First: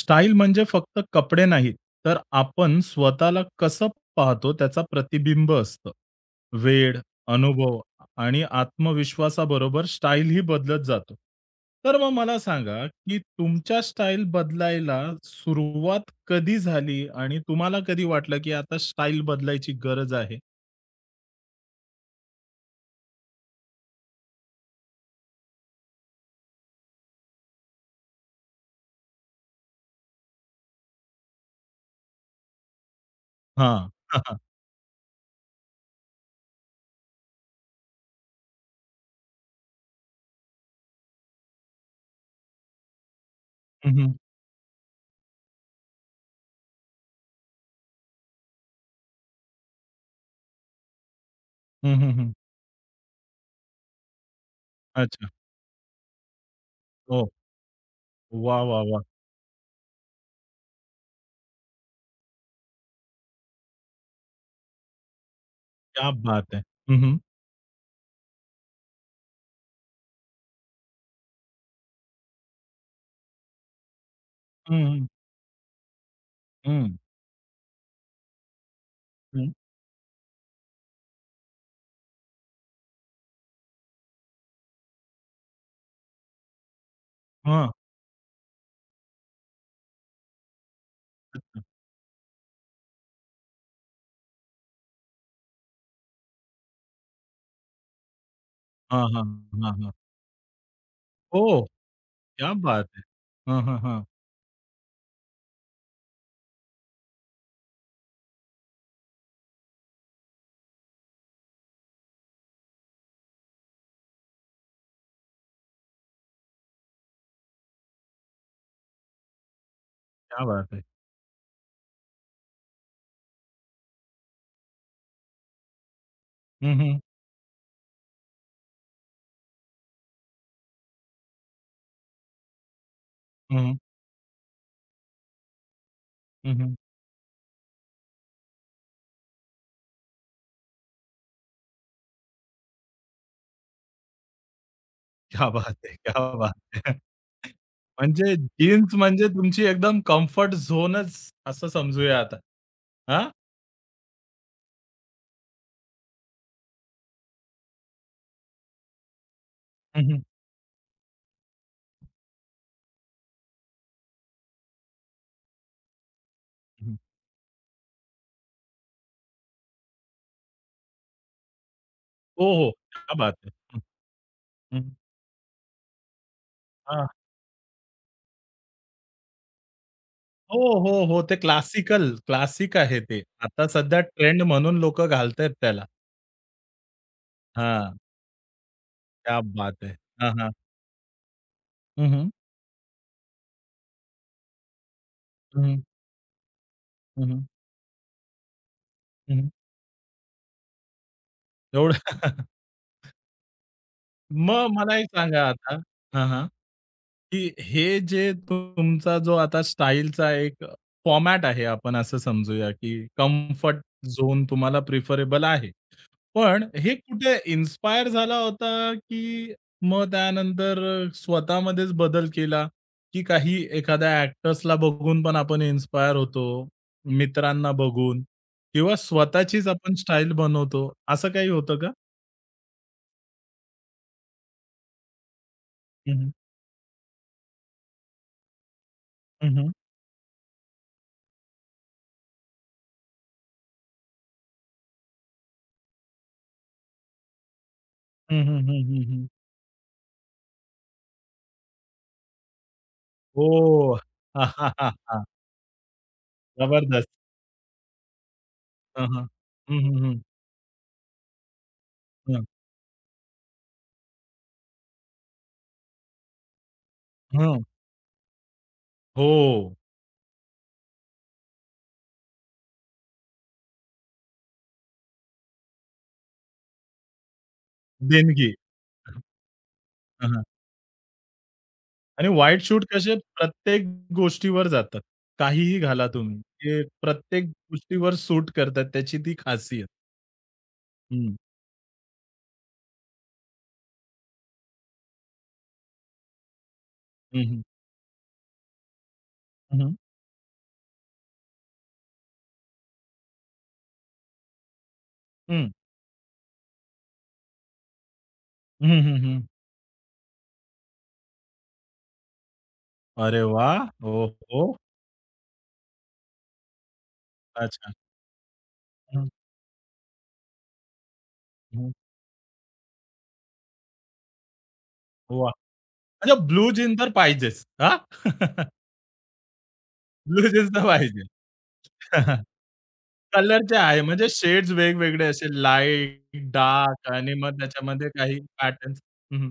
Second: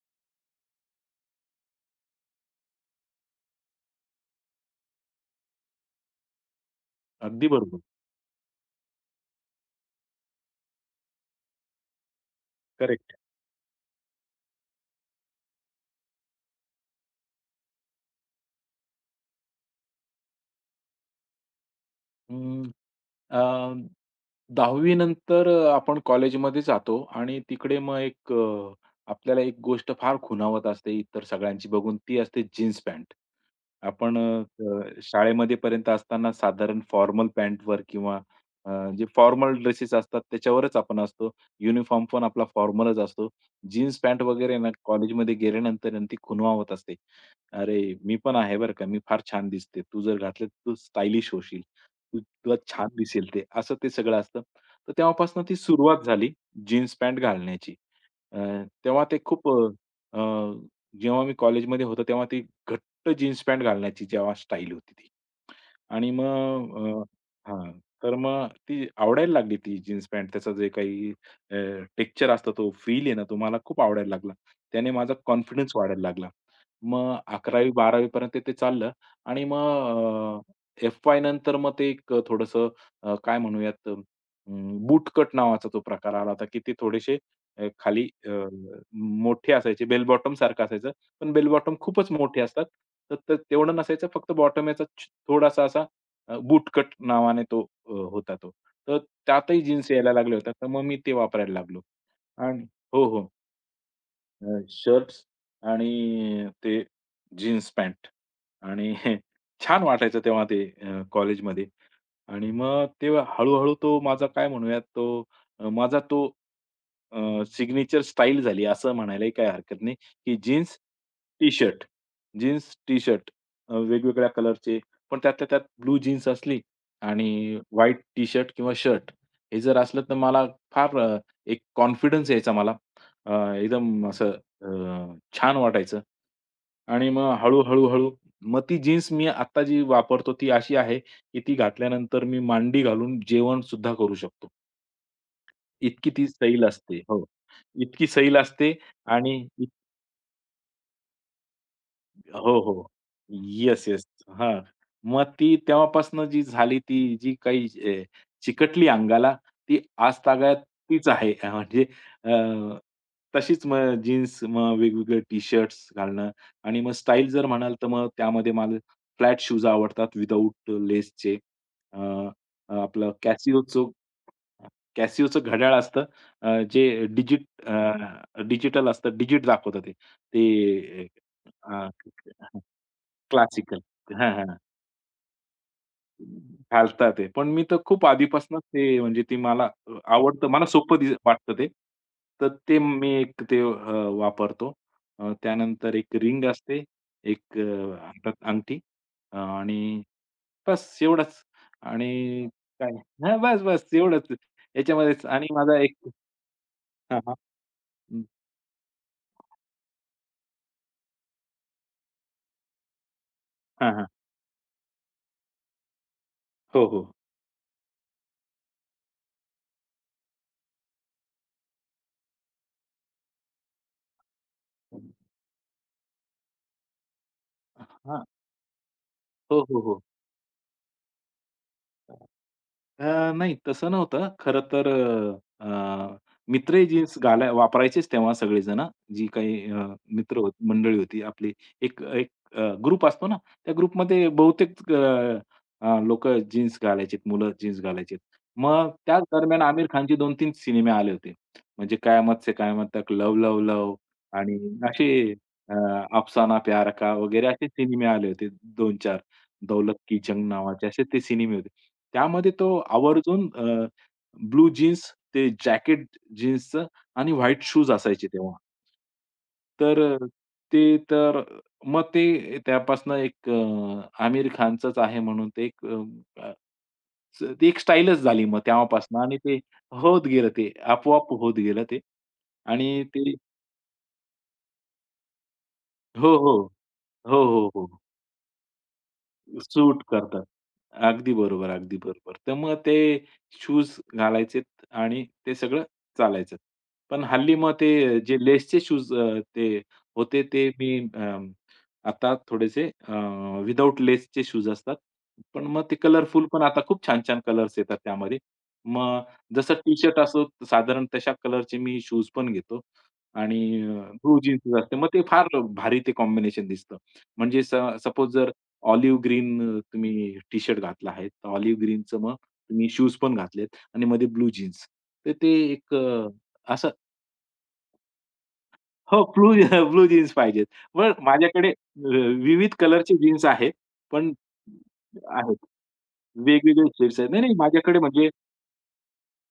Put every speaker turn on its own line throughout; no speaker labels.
Style म्हणजे फक्त कपडे नाहीत, तर आपण स्वतःला कसं पाहतो त्याचा प्रतिबिंब असतं. वेळ,
अगदी
अनुभव
बरोबर.
आणि आत्मविश्वासाबरोबर स्टाईल ही बदलत जातो. तर मग मला सांगा,
करेक्ट.
की तुमच्या स्टाईल बदलायला सुरुवात कधी झाली आणि तुम्हाला कधी वाटलं, की आता स्टाईल बदलायची गरज आहे?
अ, 10वी नंतर आपण कॉलेजमध्ये जातो आणि तिकडे मग एक आपल्याला एक गोष्ट फार खुणावत असते इतर सगळ्यांची बघून, ती असते जीन्स पॅन्ट.
हां.
आपण
हां, हां.
अ, अ, शाळेमध्ये पर्यंत असताना साधारण फॉर्मल पॅन्टवर किंवा अ, जे फॉर्मल ड्रेसेस असतात त्याच्यावरच आपण असतो. युनिफॉर्म पण आपला फॉर्मलच असतो.
हं,
जीन्स
हं.
पॅन्ट वगैरे ना कॉलेजमध्ये गेल्यानंतर आणि ती खुणवावत असते. "अरे, मी पण आहे बरं का, मी फार छान दिसते. तू जर घातलं तर तू स्टायलिश होशील.
हं, हं,
तुला छान दिसेल ते, असं ते सगळं असतं. तर
अच्छा.
तेव्हापासून ती सुरुवात झाली जीन्स पॅन्ट
हो.
घालण्याची. अ,
वाह, वाह, वाह!
तेव्हा ते खूप अ, अ, जेव्हा मी कॉलेजमध्ये होतो तेव्हा ती घट्ट जीन्स पॅन्ट घालण्याची जेव्हा स्टाईल होती ती.
क्या
आणि
बात है!
मग
हं, हं.
हां. तर मग ती आवडायला लागली ती जीन्स पॅन्ट. त्याचं जे काही अ, टेक्स्चर असतं, तो फील आहे ना, तो मला खूप आवडायला लागला.
हं,
त्याने
हं.
माझा कॉन्फिडन्स वाढायला लागला.
हं.
मग 11वी बारावी पर्यंत ते चाललं आणि
हं.
मग FY नंतर मग ते एक थोडंसं काय म्हणूयात नावाचा तो प्रकार आला होता, की ते थोडेसे खाली मोठे असायचे, बेल बॉटम सारखं असायचं पण बेल बॉटम खूपच मोठे असतात. तर तर तेवढं नसायचं फक्त बॉटम याचा थोडासा असा बूटकट नावाने तो होता तो. तर
हां, हां.
त्यातही
हां,
जीन्स
हां.
यायला लागल्या होत्या. तर मग मी ते वापरायला
ओह!
लागलो.
क्या
आणि?
बात है!
हो, हो.
हां, हां, हां.
शर्ट्स आणि ते जीन्स पॅन्ट आणि छान वाटायचं तेव्हा ते कॉलेजमध्ये आणि मग तेव्हा हळू-हळू तो माझा काय म्हणूयात तो माझा तो अ, सिग्नेचर स्टाईल झाली असं म्हणायलाही काही हरकत नाही, की
क्या बात
जीन्स,
है!
टी-शर्ट, जीन्स, टी-शर्ट वेगवेगळ्या कलरचे, पण त्यातल्या त्यात ब्लू जीन्स असली
हं, हं.
आणि व्हाईट टी-शर्ट किंवा शर्ट हे जर असलं तर मला फार एक कॉन्फिडन्स यायचा मला. अ,
हं, हं.
एकदम असं अ, छान वाटायचं.
हं, हं.
आणि मग हळू-हळू, मग ती जीन्स मी आत्ता जी वापरतो ती अशी आहे, की ती घातल्यानंतर मी मांडी घालून जेवण सुद्धा करू शकतो.
क्या बात है!
इतकी ती
क्या बात
सैल
है!
असते. हो. इतकी
म्हणजे
सैल असते
जीन्स म्हणजे
आणि
तुमची एकदम कम्फर्ट झोनच असं समजूया आता.
हो, हो.
हां?
Yes, yes. हां. मग ती तेव्हापासून जी झाली ती जी काही अ, चिकटली अंगाला, ती
हं, हं.
आजतागायत तीच आहे. म्हणजे अ, तशीच मग जीन्स, मग वेगवेगळे टी-शर्ट्स घालणं आणि मग
हं.
स्टाईल जर म्हणाल, तर मग त्यामध्ये मला फ्लॅट शूज आवडतात विथआऊट लेसचे. अ,
हो, हो.
अ, आपलं
क्या बात है! हं,
Casioचं
हं.
Casioचं घड्याळ असतं जे
हां.
डिजिटल असतं, डिजिट दाखवतं ते.
हो, हो,
ते
हो. ते
अ,
क्लासिकल क्लासिक आहे ते. आता
क्लासिकल.
सध्या
हां,
ट्रेंड
हां.
म्हणून लोकं घालतायत त्याला.
घालतात ते. पण मी तर
हां.
खूप आधीपासूनच ते म्हणजे ते
क्या
मला
बात है! हां,
आवडतं.
हां.
मला सोपं वाटतं ते.
हं, हं.
तर ते मी एक ते वापरतो.
हं, हं.
त्यानंतर एक रिंग असते,
हं,
एक हातात अंगठी आणि बस एवढंच.
एवढं
आणि काय हां, बस, एवढंच.
मग मला एक
याच्यामध्येच
सांगा
आणि
आता,
माझा एक
हां, हां.
हां, हां.
की हे जे
हं.
तुमचा जो आता स्टाईलचा एक फॉर्मॅट आहे, आपण असं समजूया, की कम्फर्ट
हां, हां.
झोन तुम्हाला प्रिफरेबल आहे. पण
हो,
हे
हो.
कुठे इन्स्पायर झाला होता, की मग त्यानंतर स्वतःमध्येच बदल केला, की काही एखाद्या ॲक्टर्सला बघून पण आपण इन्स्पायर होतो, मित्रांना बघून
हां.
किंवा
हो,
स्वतःचीच
हो,
आपण
हो.
स्टाईल बनवतो, असं काही होतं का?
नाही तसं नव्हतं. खरं तर अ,
हं,
अ,
हं.
मित्री जीन्स घालाय वापरायचेच तेव्हा सगळेजणं. जी
हं,
काही
हं.
मित्र होत मंडळी होती आपली. एक एक ग्रुप असतो ना, त्या ग्रुपमध्ये बहुतेक जीन्स घालायचेत, मुलं जीन्स घालायचेत.
हं,
मग त्याच
हं,
दरम्यान आमिर खानचे 2-3 सिनेमे आले होते. म्हणजे "कयामत से कयामत तक", "लव लव लव"
ओह!
आणि असे अ, "अफसाना प्यार
जबरदस्त.
का" वगैरे असे सिनेमे आले होते
हं,
2-4.
हं. हं,
"दौलत
हं,
की
हं.
जंग" नावाचे असे ते सिनेमे होते.
हं,
त्यामध्ये तो आवर्जून ब्लू जीन्स, ते जॅकेट जीन्सचं आणि
हं.
व्हाईट शूज असायचे तेव्हा.
हो,
तर ते तर मग ते त्यापासून एक आमिर खानचंच आहे म्हणून ते एक ती एक स्टाईलच झाली
देणगी.
मग तेव्हापासून आणि ते होत
हं, हं.
गेलं ते आपोआप होत गेलं ते
आणि व्हाईट शूट
आणि
कसे
ते
प्रत्येक गोष्टीवर जातात. काहीही घाला
हो,
तुम्ही.
हो.
ते
हो,
प्रत्येक
हो, हो.
गोष्टीवर सूट करतात. त्याची ती खासियत.
सूट करतात. अगदी
हं,
बरोबर, अगदी बरोबर. तर मग ते शूज घालायचेत आणि ते सगळं चालायचं. पण
हं,
हल्ली
हं.
मग ते जे लेसचे शूज ते
हं, हं.
होते ते मी आता थोडेसे विदाऊट लेसचे शूज असतात. पण
हं.
मग ते कलरफुल पण आता खूप छान-छान कलर्स येतात त्यामध्ये.
हं,
मग
हं,
जसं टी-शर्ट असो साधारण तशा कलरचे मी शूज पण घेतो
अरे
आणि
वाह!
ब्लू
ओहो!
जीन्स असते. मग ते फार भारी ते कॉम्बिनेशन दिसतं. म्हणजे
अच्छा.
सपोज जर ऑलिव्ह
हं,
ग्रीन तुम्ही टी-शर्ट घातला आहे. तर ऑलिव्ह
हं.
ग्रीनचं मग तुम्ही शूज पण घातलेत आणि मध्ये ब्लू जीन्स. तर
वाह!
ते एक
अच्छा ब्लू
असं
जीन्स तर पाहिजेच. हां?
हो, ब्लू ब्लू जीन्स
ब्लू
पाहिजेत.
जीन्स तर
मग
पाहिजे.
माझ्याकडे विविध कलरचे जीन्स आहेत.
कलरचे आहे म्हणजे
पण
शेड्स वेगवेगळे असे
आहेत.
लाईट,
वेगवेगळे
डार्क
शेड्स आहेत.
आणि
नाही, नाही
मग
माझ्याकडे
त्याच्यामध्ये
म्हणजे
काही पॅटर्न्स. हं,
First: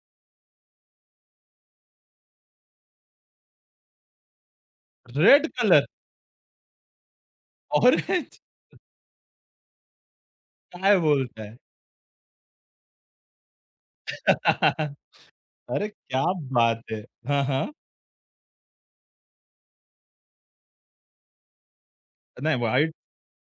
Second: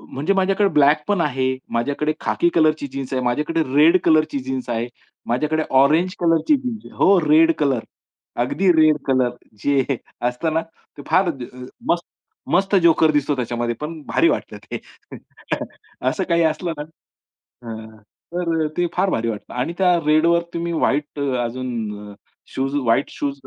म्हणजे माझ्याकडे ब्लॅक पण आहे, माझ्याकडे खाकी कलरची जीन्स आहे, माझ्याकडे रेड कलरची जीन्स आहे,
रेड
माझ्याकडे
कलर,
ऑरेंज कलरची जीन्स आहे. हो, रेड कलर.
ऑरेंज
अगदी रेड कलर जे असतं ना,
काय
ते फार
बोलताय?
मस्त मस्त जोकर दिसतो त्याच्यामध्ये, पण भारी वाटतं ते.
अरे क्या
असं काही असलं
बात
ना
है! हां, हां.
हां, तर ते फार भारी वाटतं आणि त्या रेडवर तुम्ही व्हाईट अजून
नाही
shoes
white
white shoes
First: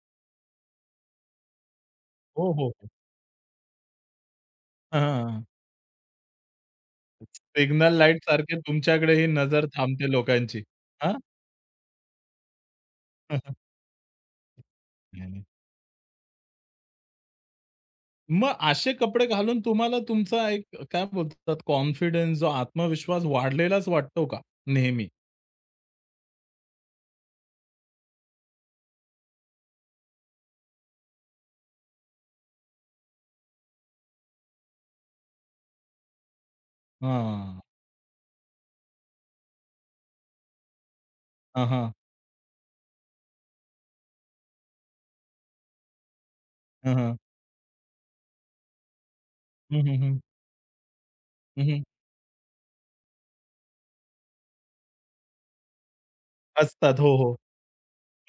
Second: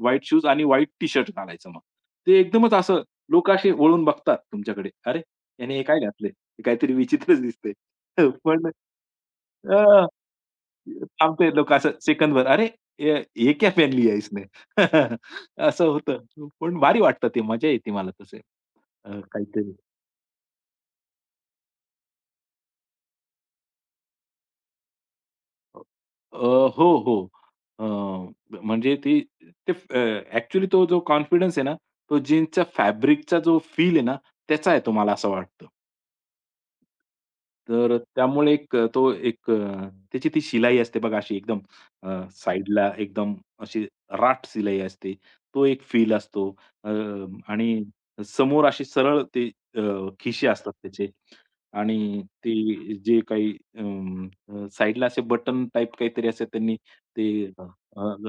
white shoes आणि व्हाईट टी-शर्ट घालायचं मग. ते
हो, हो,
एकदमच
हो.
असं लोकं असे वळून बघतात तुमच्याकडे. "अरे,
हां.
याने हे काय घातलंय? हे काहीतरी विचित्रच दिसतंय."
सिग्नल लाईट
हं,
सारखे
पण
तुमच्याकडे ही नजर
अ,
थांबते लोकांची. हां?
थांबते लोकं असं सेकंदभर. "अरे, ये ये क्या पहन लिया इसने?"
नाही, नाही.
असं होतं. पण भारी वाटतं ते, मजा येते मला तसे
मग असे कपडे घालून
काहीतरी.
तुम्हाला तुमचा एक काय बोलतात कॉन्फिडन्स जो आत्मविश्वास वाढलेलाच वाटतो का नेहमी?
अ, हो, हो. अ, म्हणजे ती ते तो जो कॉन्फिडन्स आहे ना, तो जीन्सच्या फॅब्रिकचा जो फील आहे ना, त्याचा येतो मला असं वाटतं.
हां.
तर त्यामुळे एक तो एक त्याची ती शिलाई असते बघा अशी एकदम
हां, हां.
अ, साइडला एकदम अशी राठ शिलाई असते. तो एक फील असतो. अ,
हां, हां.
आणि समोर अशी सरळ ते अ,
हं, हं, हं.
खिसे असतात त्याचे
हं, हं.
आणि ते जे काही साइडला असे बटन टाइप काहीतरी असतात त्यांनी
असतात. हो,
ते
हो.
अ,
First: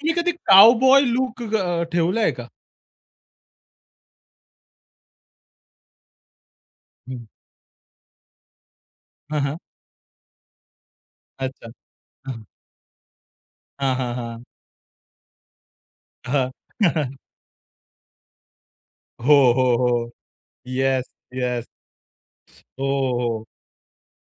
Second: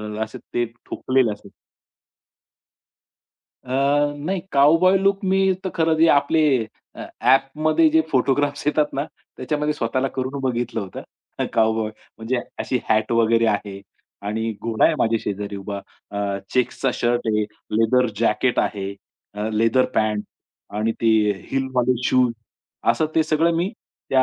तुम्ही कधी
असे ते
काउबॉय
ठोकलेले
लूक
असतात.
ठेवलाय का?
नाही काउबॉय लूक मी तर खरं जे आपले
हं.
ॲपमध्ये जे फोटोग्राफ्स येतात ना,
हां, हां.
त्याच्यामध्ये स्वतःला करून बघितलं होतं.
अच्छा.
काउबॉय म्हणजे
हां,
अशी हॅट वगैरे आहे
हां, हां, हां.
आणि घोडा आहे माझ्या शेजारी उभा.
हां.
चेक्सचा शर्ट आहे, लेदर जॅकेट आहे,
हो, हो,
लेदर
हो.
पॅन्ट आणि
येस,
ते
येस.
हिलवाले शूज
हो,
असं ते
हो.
सगळं मी त्या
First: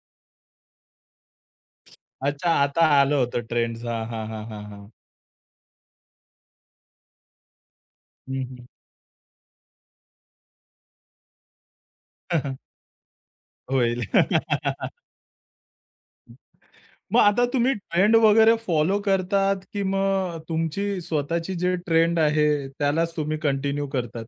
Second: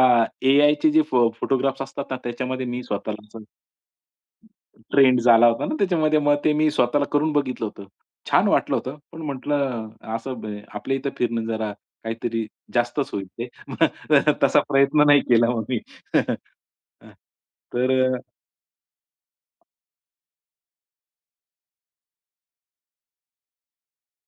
एआयचे जे फोटोग्राफ्स असतात ना,
अच्छा
त्याच्यामध्ये मी
आता आलं
स्वतःला
होतं
असं
ट्रेंड्स. हां, हां, हां, हां, हां.
ट्रेंड झाला होता ना त्याच्यामध्ये. मग ते मी स्वतःला करून बघितलं होतं.
हं,
छान
हं.
वाटलं होतं. पण म्हटलं असं आपल्या इथं फिरणं जरा काहीतरी जास्तच होईल ते.
होईल.
तसा प्रयत्न नाही केला मग मी.
मग आता तुम्ही ट्रेंड
तर
वगैरे फॉलो करतात, की मग तुमची स्वतःची जे ट्रेंड आहे त्यालाच तुम्ही कंटिन्यू करतात?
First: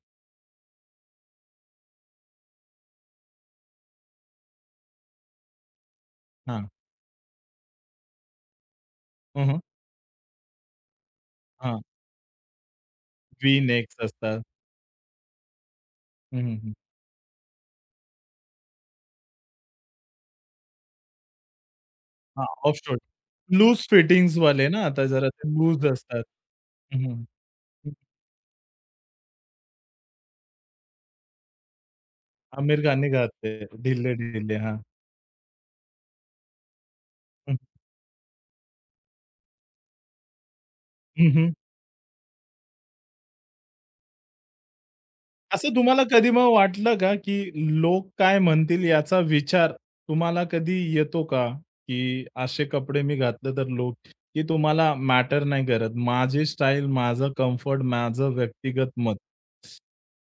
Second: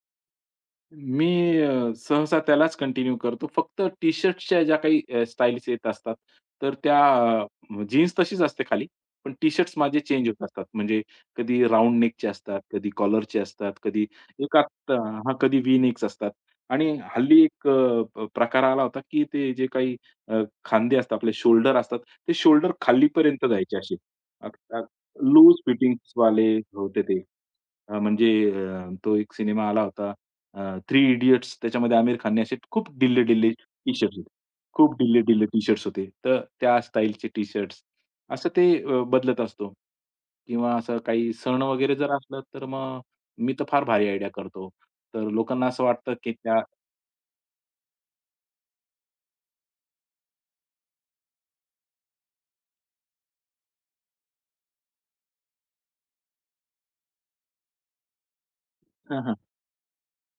मी सहसा त्यालाच कंटिन्यू करतो. फक्त टी-शर्ट्सच्या ज्या काही स्टाईल्स येत असतात,
हां.
तर त्या जीन्स तशीच असते खाली, पण
हं, हं.
टी-शर्ट्स माझे चेंज होत असतात. म्हणजे कधी
हां.
राउंड नेकचे असतात, कधी कॉलरचे
व्ही
असतात,
नेक्स
कधी
असतात.
एकात हां, कधी व्ही नेक्स असतात.
हं, हं, हं.
आणि हल्ली एक अ, प प्रकार आला होता, की ते जे काही खांदे असतात, आपले शोल्डर असतात, ते
हां,
शोल्डर
ऑफ शोल्ड.
खालीपर्यंत जायचे
लूज
असे. अग
फिटिंग्सवाले ना
अग
आता जरा ते
लूज
लूज
फिटिंग
असतात.
वाले होते
हं,
ते.
हं.
म्हणजे तो एक सिनेमा आला होता थ्री इडियट्स त्याच्यामध्ये आमिर खानने असे
आमिर
खूप
खानने
डिल्ले डिल्ले
घातले
टी-शर्ट्स होते.
ढिल्ले-ढिल्ले. हां.
खूप ढिल्ले-ढिल्ले टी-शर्ट्स होते. तर त्या स्टाईलचे
हं,
टी-शर्ट्स असं ते बदलत असतो. किंवा असं
हं,
काही
हं.
सण वगैरे जर असलं तर मग मी तर फार भारी आयडिया करतो. तर लोकांना
असं
असं
तुम्हाला
वाटतं
कधी
की
मग
त्या
वाटलं का, की लोक काय म्हणतील याचा विचार तुम्हाला कधी येतो का? की असे कपडे मी घातले तर लोक की तुम्हाला मॅटर नाही करत. माझी स्टाईल, माझं कम्फर्ट, माझं व्यक्तिगत मत.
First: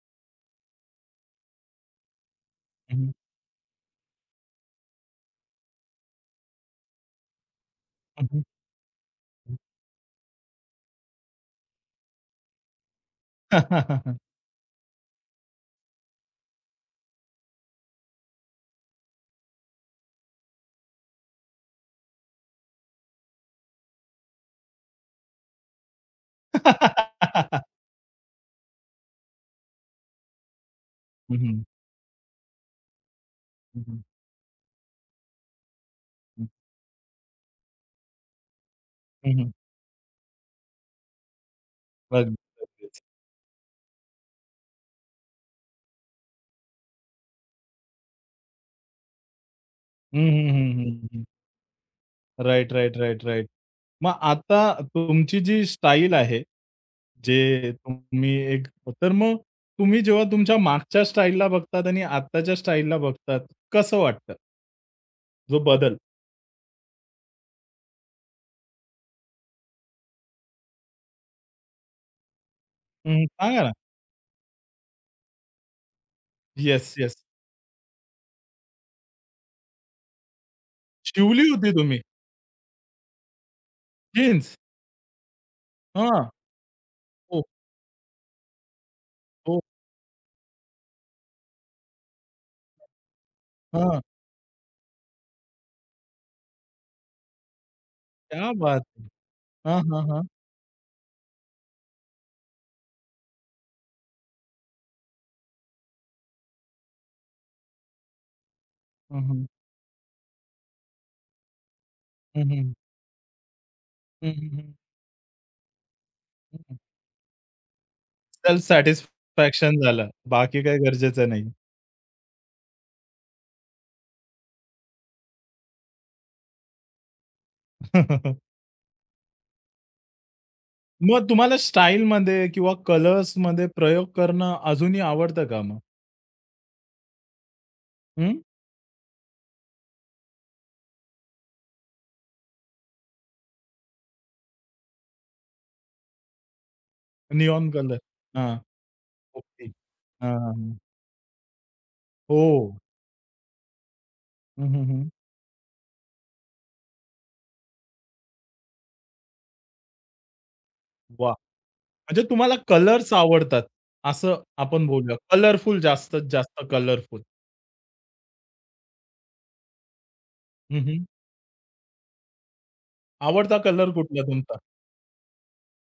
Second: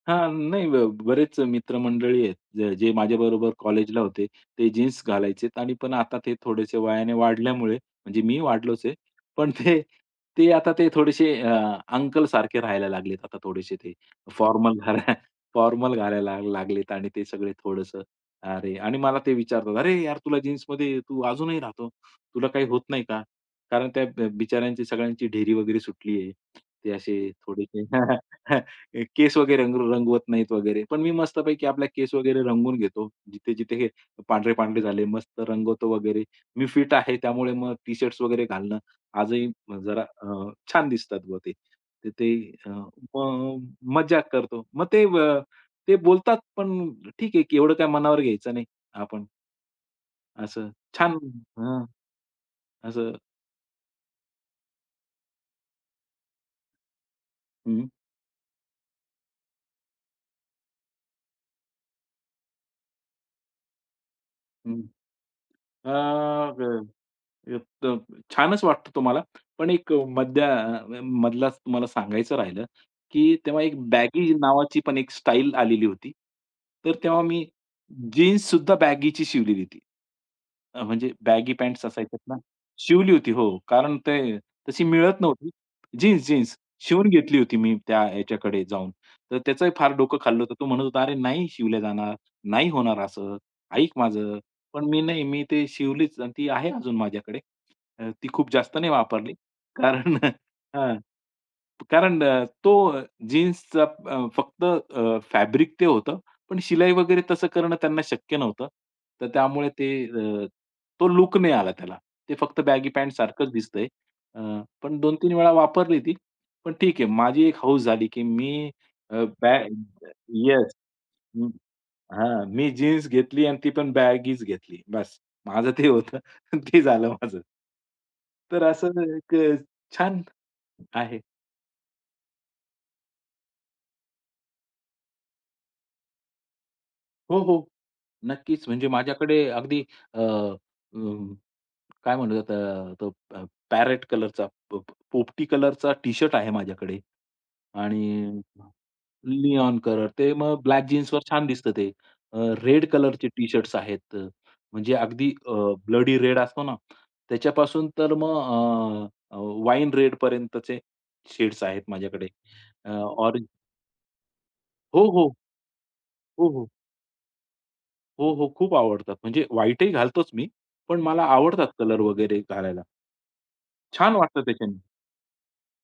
हां, नाही बरेच मित्रमंडळी आहेत, जे जे
हं.
माझ्याबरोबर कॉलेजला होते, ते जीन्स घालायचेत आणि पण आता ते थोडेसे वयाने वाढल्यामुळे म्हणजे
हं,
मी
हं.
वाढलोच आहे. पण ते ते आता ते थोडेसे अंकल सारखे राहायला लागलेत. आता थोडेसे ते
हं,
फॉर्मल घाला फॉर्मल लागलेत आणि ते सगळे थोडंसं अरे आणि मला ते विचारतात, "अरे यार, तुला जीन्समध्ये तू अजूनही राहतो. तुला काही होत नाही का?" कारण त्या बिचाऱ्यांची सगळ्यांची ढेरी वगैरे सुटली आहे. ते असे थोडेसे ए, केस वगैरे रंगवत नाहीत वगैरे. पण मी
हं. हं, हं.
मस्तपैकी आपला केस वगैरे रंगवून घेतो. जिथे-जिथे हे
हं,
पांढरे-पांढरे झाले मस्त रंगवतो वगैरे.
हं.
मी फिट आहे त्यामुळे मग टी-शर्ट्स वगैरे घालणं
हं,
आजही
हं.
जरा छान दिसतात बुवा ते. तर ते
अगदी.
अ, मग मज्जा करतो. मग ते ते बोलतात पण ठीक आहे की एवढं काय मनावर घ्यायचं नाही आपण
हं, हं,
असं
हं,
छान
हं, हं.
हां,
राइट, राइट,
असं
राइट, राइट. मग आता तुमची जी स्टाईल आहे, जे
हं,
तुम्ही एक तर मग तुम्ही जेव्हा तुमच्या मागच्या स्टाईलला बघतात आणि आत्ताच्या स्टाईलला बघतात, कसं वाटतं?
हं.
जो
अ,
बदल.
अ, त छानच वाटतो तो पण एक मध्या मधलाच तुम्हाला सांगायचं राहिलं,
हं,
की
सांगा
तेव्हा
ना.
एक बॅगी नावाची पण एक स्टाईल आलेली होती. तर
येस, येस.
तेव्हा मी जीन्स सुद्धा बॅगीची शिवलेली ती. म्हणजे
शिवली
बॅगी
होती
पॅन्ट्स
तुम्ही
असायच्यात ना, शिवली होती हो. कारण ते
जीन्स?
तशी मिळत नव्हती.
हां.
जीन्स शिवून घेतली
ओह,
होती मी त्या ह्याच्याकडे जाऊन. तर
हो.
त्याचंही फार डोकं खाल्लं होतं. तो म्हणत होता, "अरे नाही शिवल्या जाणार, नाही होणार असं, ऐक
हां.
माझं." पण मी नाही, मी ते शिवलीच आणि ती आहे अजून माझ्याकडे. ती
क्या
खूप जास्त
बात
नाही
है!
वापरली.
हां, हां,
कारण
हां.
हां. कारण तो जीन्सचा फक्त फॅब्रिक ते होतं पण शिलाई वगैरे तसं करणं त्यांना शक्य नव्हतं.
हं,
तर
हं.
त्यामुळे ते तो लुक नाही आला त्याला. ते
हं,
फक्त
हं.
बॅगी पॅन्ट सारखंच दिसतंय.
हं,
अ,
हं, हं.
पण 2-3 वेळा वापरली ती. पण ठीक आहे, माझी एक हौस झाली, की
सेल्फ
मी अ, बॅ
सॅटिस्फॅक्शन झालं. बाकी
येस.
काही गरजेचं नाही.
हं, हां. मी जीन्स घेतली आणि ती पण बॅगीच घेतली. बस माझं ते होतं. ते झालं माझं. तर असं एक छान आहे.
मग तुम्हाला स्टाईलमध्ये किंवा कलर्समध्ये प्रयोग करणं अजूनही आवडतं का मग?
हो, हो.
हं,
नक्कीच. म्हणजे माझ्याकडे अगदी अ, अ काय म्हणलं जातं, तो पॅरेट कलरचा प प पोपटी कलरचा टी-शर्ट आहे माझ्याकडे
निऑन कलर.
आणि
हां, ओके.
निऑन कलर
हां,
ते
हां,
मग
हां.
ब्लॅक जीन्सवर छान दिसतं ते.
हो.
रेड कलरचे टी-शर्ट्स आहेत.
हं, हं,
म्हणजे
हं.
अगदी ब्लडी रेड असतो ना, त्याच्यापासून तर मग वाईन रेड पर्यंतचे
वाह!
शेड्स आहेत
म्हणजे
माझ्याकडे.
तुम्हाला कलर्स
ऑरेंज
आवडतात, असं आपण
हो,
बोलूया.
हो.
कलरफुल जास्तीत
हो,
जास्त
हो.
कलरफुल.
हो, हो. खूप आवडतात. म्हणजे व्हाईटही घालतोच मी,
हं,
पण
हं.
मला आवडतात कलर वगैरे घालायला.
आवडता कलर
छान
कुठला
वाटतं
तुमचा?
त्याच्याने.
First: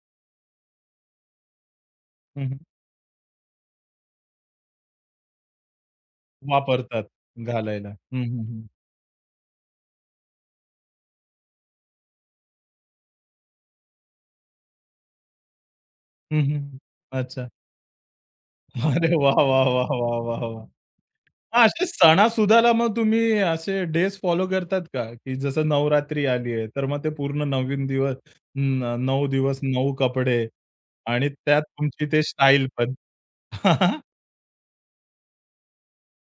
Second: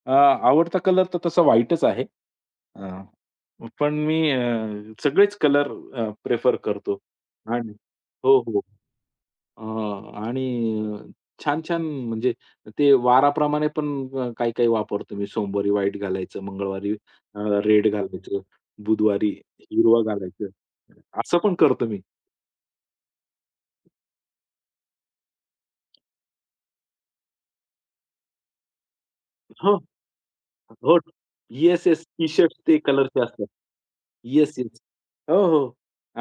आवडता कलर तर तसा व्हाईटच आहे.
हं, हं.
अ, पण मी सगळेच कलर प्रिफर करतो
वापरतात
आणि
घालायला. हं,
हो,
हं,
हो.
हं.
अ, आणि छान-छान म्हणजे ते वाराप्रमाणे पण काही-काही वापरतो मी. सोमवारी व्हाईट
हं,
घालायचं,
हं.
मंगळवारी अ,
अच्छा.
रेड घालायचं,
अरे
बुधवारी
वाह, वाह, वाह,
हिरवं
वाह, वाह,
घालायचं.
वाह!
असं पण
हां, असे
करतो मी.
सणासुदाला मग तुम्ही असे डेज फॉलो करतात का? की जसं नवरात्री आली आहे, तर मग ते पूर्ण 9 दिवस न 9 दिवस
हो.
9 कपडे
हो.
आणि त्यात
येस, येस.
तुमची ते
टी-शर्ट
स्टाईल
ते
पण.
कलरचे असतात. Yes, yes. हो, हो.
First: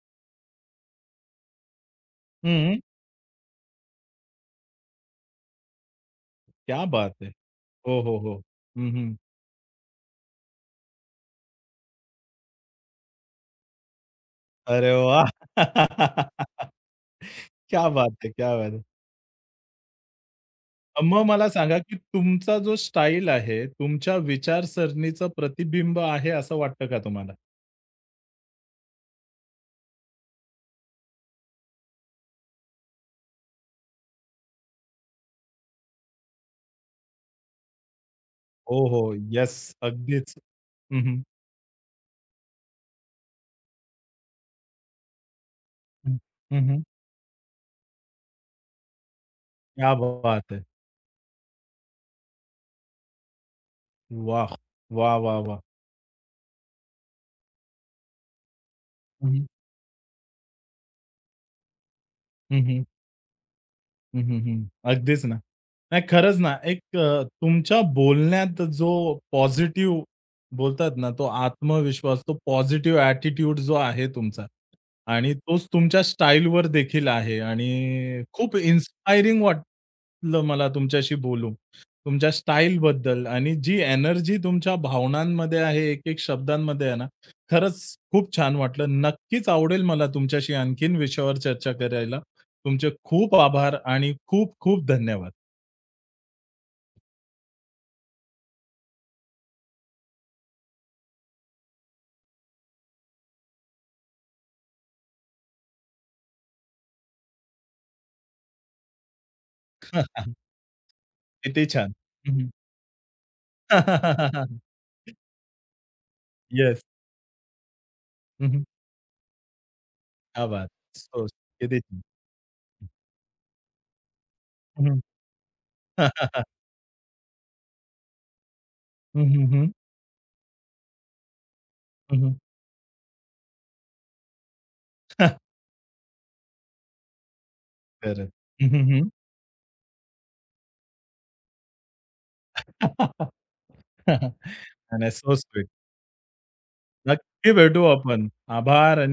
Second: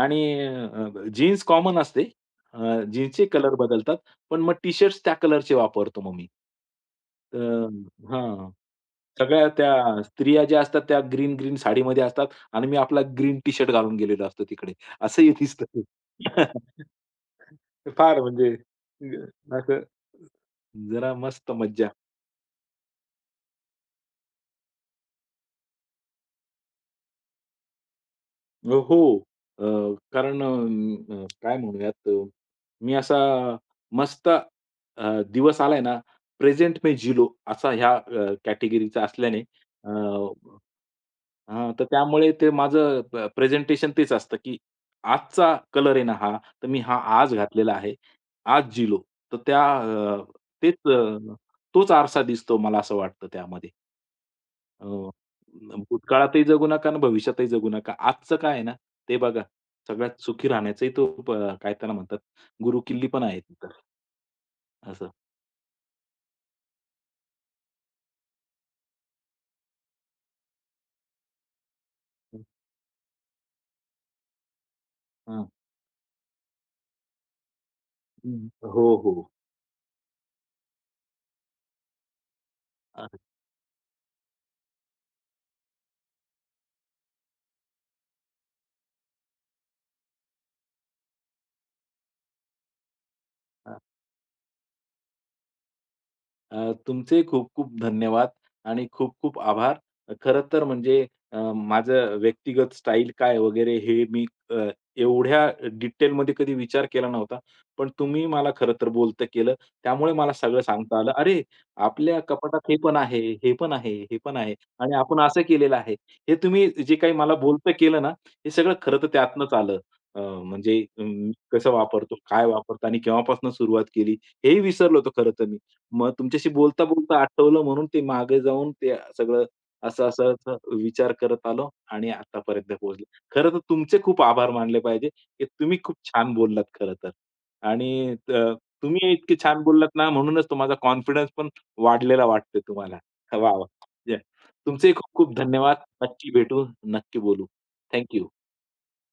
आणि जीन्स कॉमन असते.
हं,
जीन्सचे कलर बदलतात. पण मग टी-शर्ट्स त्या कलरचे वापरतो मग मी.
क्या बात है!
अ,
हो, हो, हो.
हां.
हं, हं.
सगळ्या त्या स्त्रिया ज्या असतात त्या ग्रीन-ग्रीन साडीमध्ये असतात आणि मी आपला ग्रीन टी-शर्ट घालून गेलेलो असतो तिकडे.
अरे वाह!
असंही दिसतं.
क्या बात
फार
है!
म्हणजे
क्या बात है!
ग- असं जरा
मग मला
मस्त
सांगा,
मज्जा
की तुमचा जो स्टाईल आहे, तुमच्या विचारसरणीचं प्रतिबिंब आहे असं वाटतं का तुम्हाला?
हो. अ, कारण अ, अ, काय म्हणूयात मी असा मस्त दिवस आलाय ना, प्रेझेंट में जी लो असा ह्या
हो,
कॅटेगरीचा
हो.
असल्याने
येस.
अ,
अगदीच. हं, हं.
हां, तर त्यामुळे ते माझं प्रेझेंटेशन तेच असतं, की आजचा कलर आहे ना
हं.
हा, तर मी हा आज घातलेला आहे. आज जी लो. तर त्या
क्या बात है!
तेच तोच आरसा दिसतो मला असं वाटतं त्यामध्ये.
वाह!
अ
वाह, वाह, वाह!
भूतकाळातही जगू नका आणि भविष्यातही जगू नका. आजचं काय आहे ना, ते
हं,
बघा.
हं.
सगळ्यात सुखी राहण्याचाही तो काय त्याला म्हणतात, गुरु
हं,
किल्ली पण आहे ती
हं, हं, हं.
असं.
अगदीच ना. नाही खरंच ना, एक तुमच्या बोलण्यात जो पॉझिटिव्ह बोलतात ना, तो आत्मविश्वास, तो
हं.
पॉझिटिव्ह ॲटिट्यूड जो आहे तुमचा आणि
हां.
तोच तुमच्या स्टाईलवर देखील आहे आणि खूप
हो, हो.
इन्स्पायरिंग वाटलं मला तुमच्याशी बोलून. तुमच्या स्टाईलबद्दल आणि जी एनर्जी तुमच्या भावनांमध्ये आहे, एक-एक शब्दांमध्ये आहे ना, खरंच खूप छान वाटलं. नक्कीच आवडेल मला तुमच्याशी आणखीन विषयावर चर्चा करायला. तुमचे खूप आभार आणि खूप खूप धन्यवाद.
तुमचे खूप-खूप धन्यवाद आणि खूप-खूप आभार. खरं तर म्हणजे माझं व्यक्तिगत स्टाईल काय वगैरे हे मी अ, एवढ्या डिटेलमध्ये कधी विचार केला नव्हता. पण तुम्ही मला खरं तर बोलतं केलं. त्यामुळे
हां,
मला सगळं सांगता आलं. अरे,
किती छान.
आपल्या
हं,
कपाटात हे पण आहे, हे पण आहे, हे पण आहे आणि आपण असं केलेलं आहे. हे तुम्ही
येस.
जे काही मला बोलतं केलं ना,
हं,
हे
हं.
सगळं खरं तर त्यातनंच आलं.
क्या बात!
म्हणजे
सो
कसं
किती छान.
वापरतो, काय वापरतो आणि केव्हापासून सुरुवात केली, हेही
हं,
विसरलो
हं.
होतो खरं तर मी. मग तुमच्याशी बोलता, बोलता आठवलं म्हणून ते मागे जाऊन ते
हं, हं,
सगळं
हं.
असं, असं, असं विचार करत आलो आणि
हं,
आतापर्यंत पोहोचलो. खरं तर तुमचे खूप आभार मानले पाहिजे, की तुम्ही खूप छान बोललात खरं तर. आणि
खरंच. हं, हं, हं.
तुम्ही इतके छान बोललात ना, म्हणूनच तो माझा कॉन्फिडन्स पण वाढलेला वाटतोय तुम्हाला. वाह! वाह! तुमचेही खूप
नाही. सो
खूप
स्वीट.
धन्यवाद. नक्की भेटू, नक्की बोलू.
नक्की भेटू आपण.
थँक
आभार आणि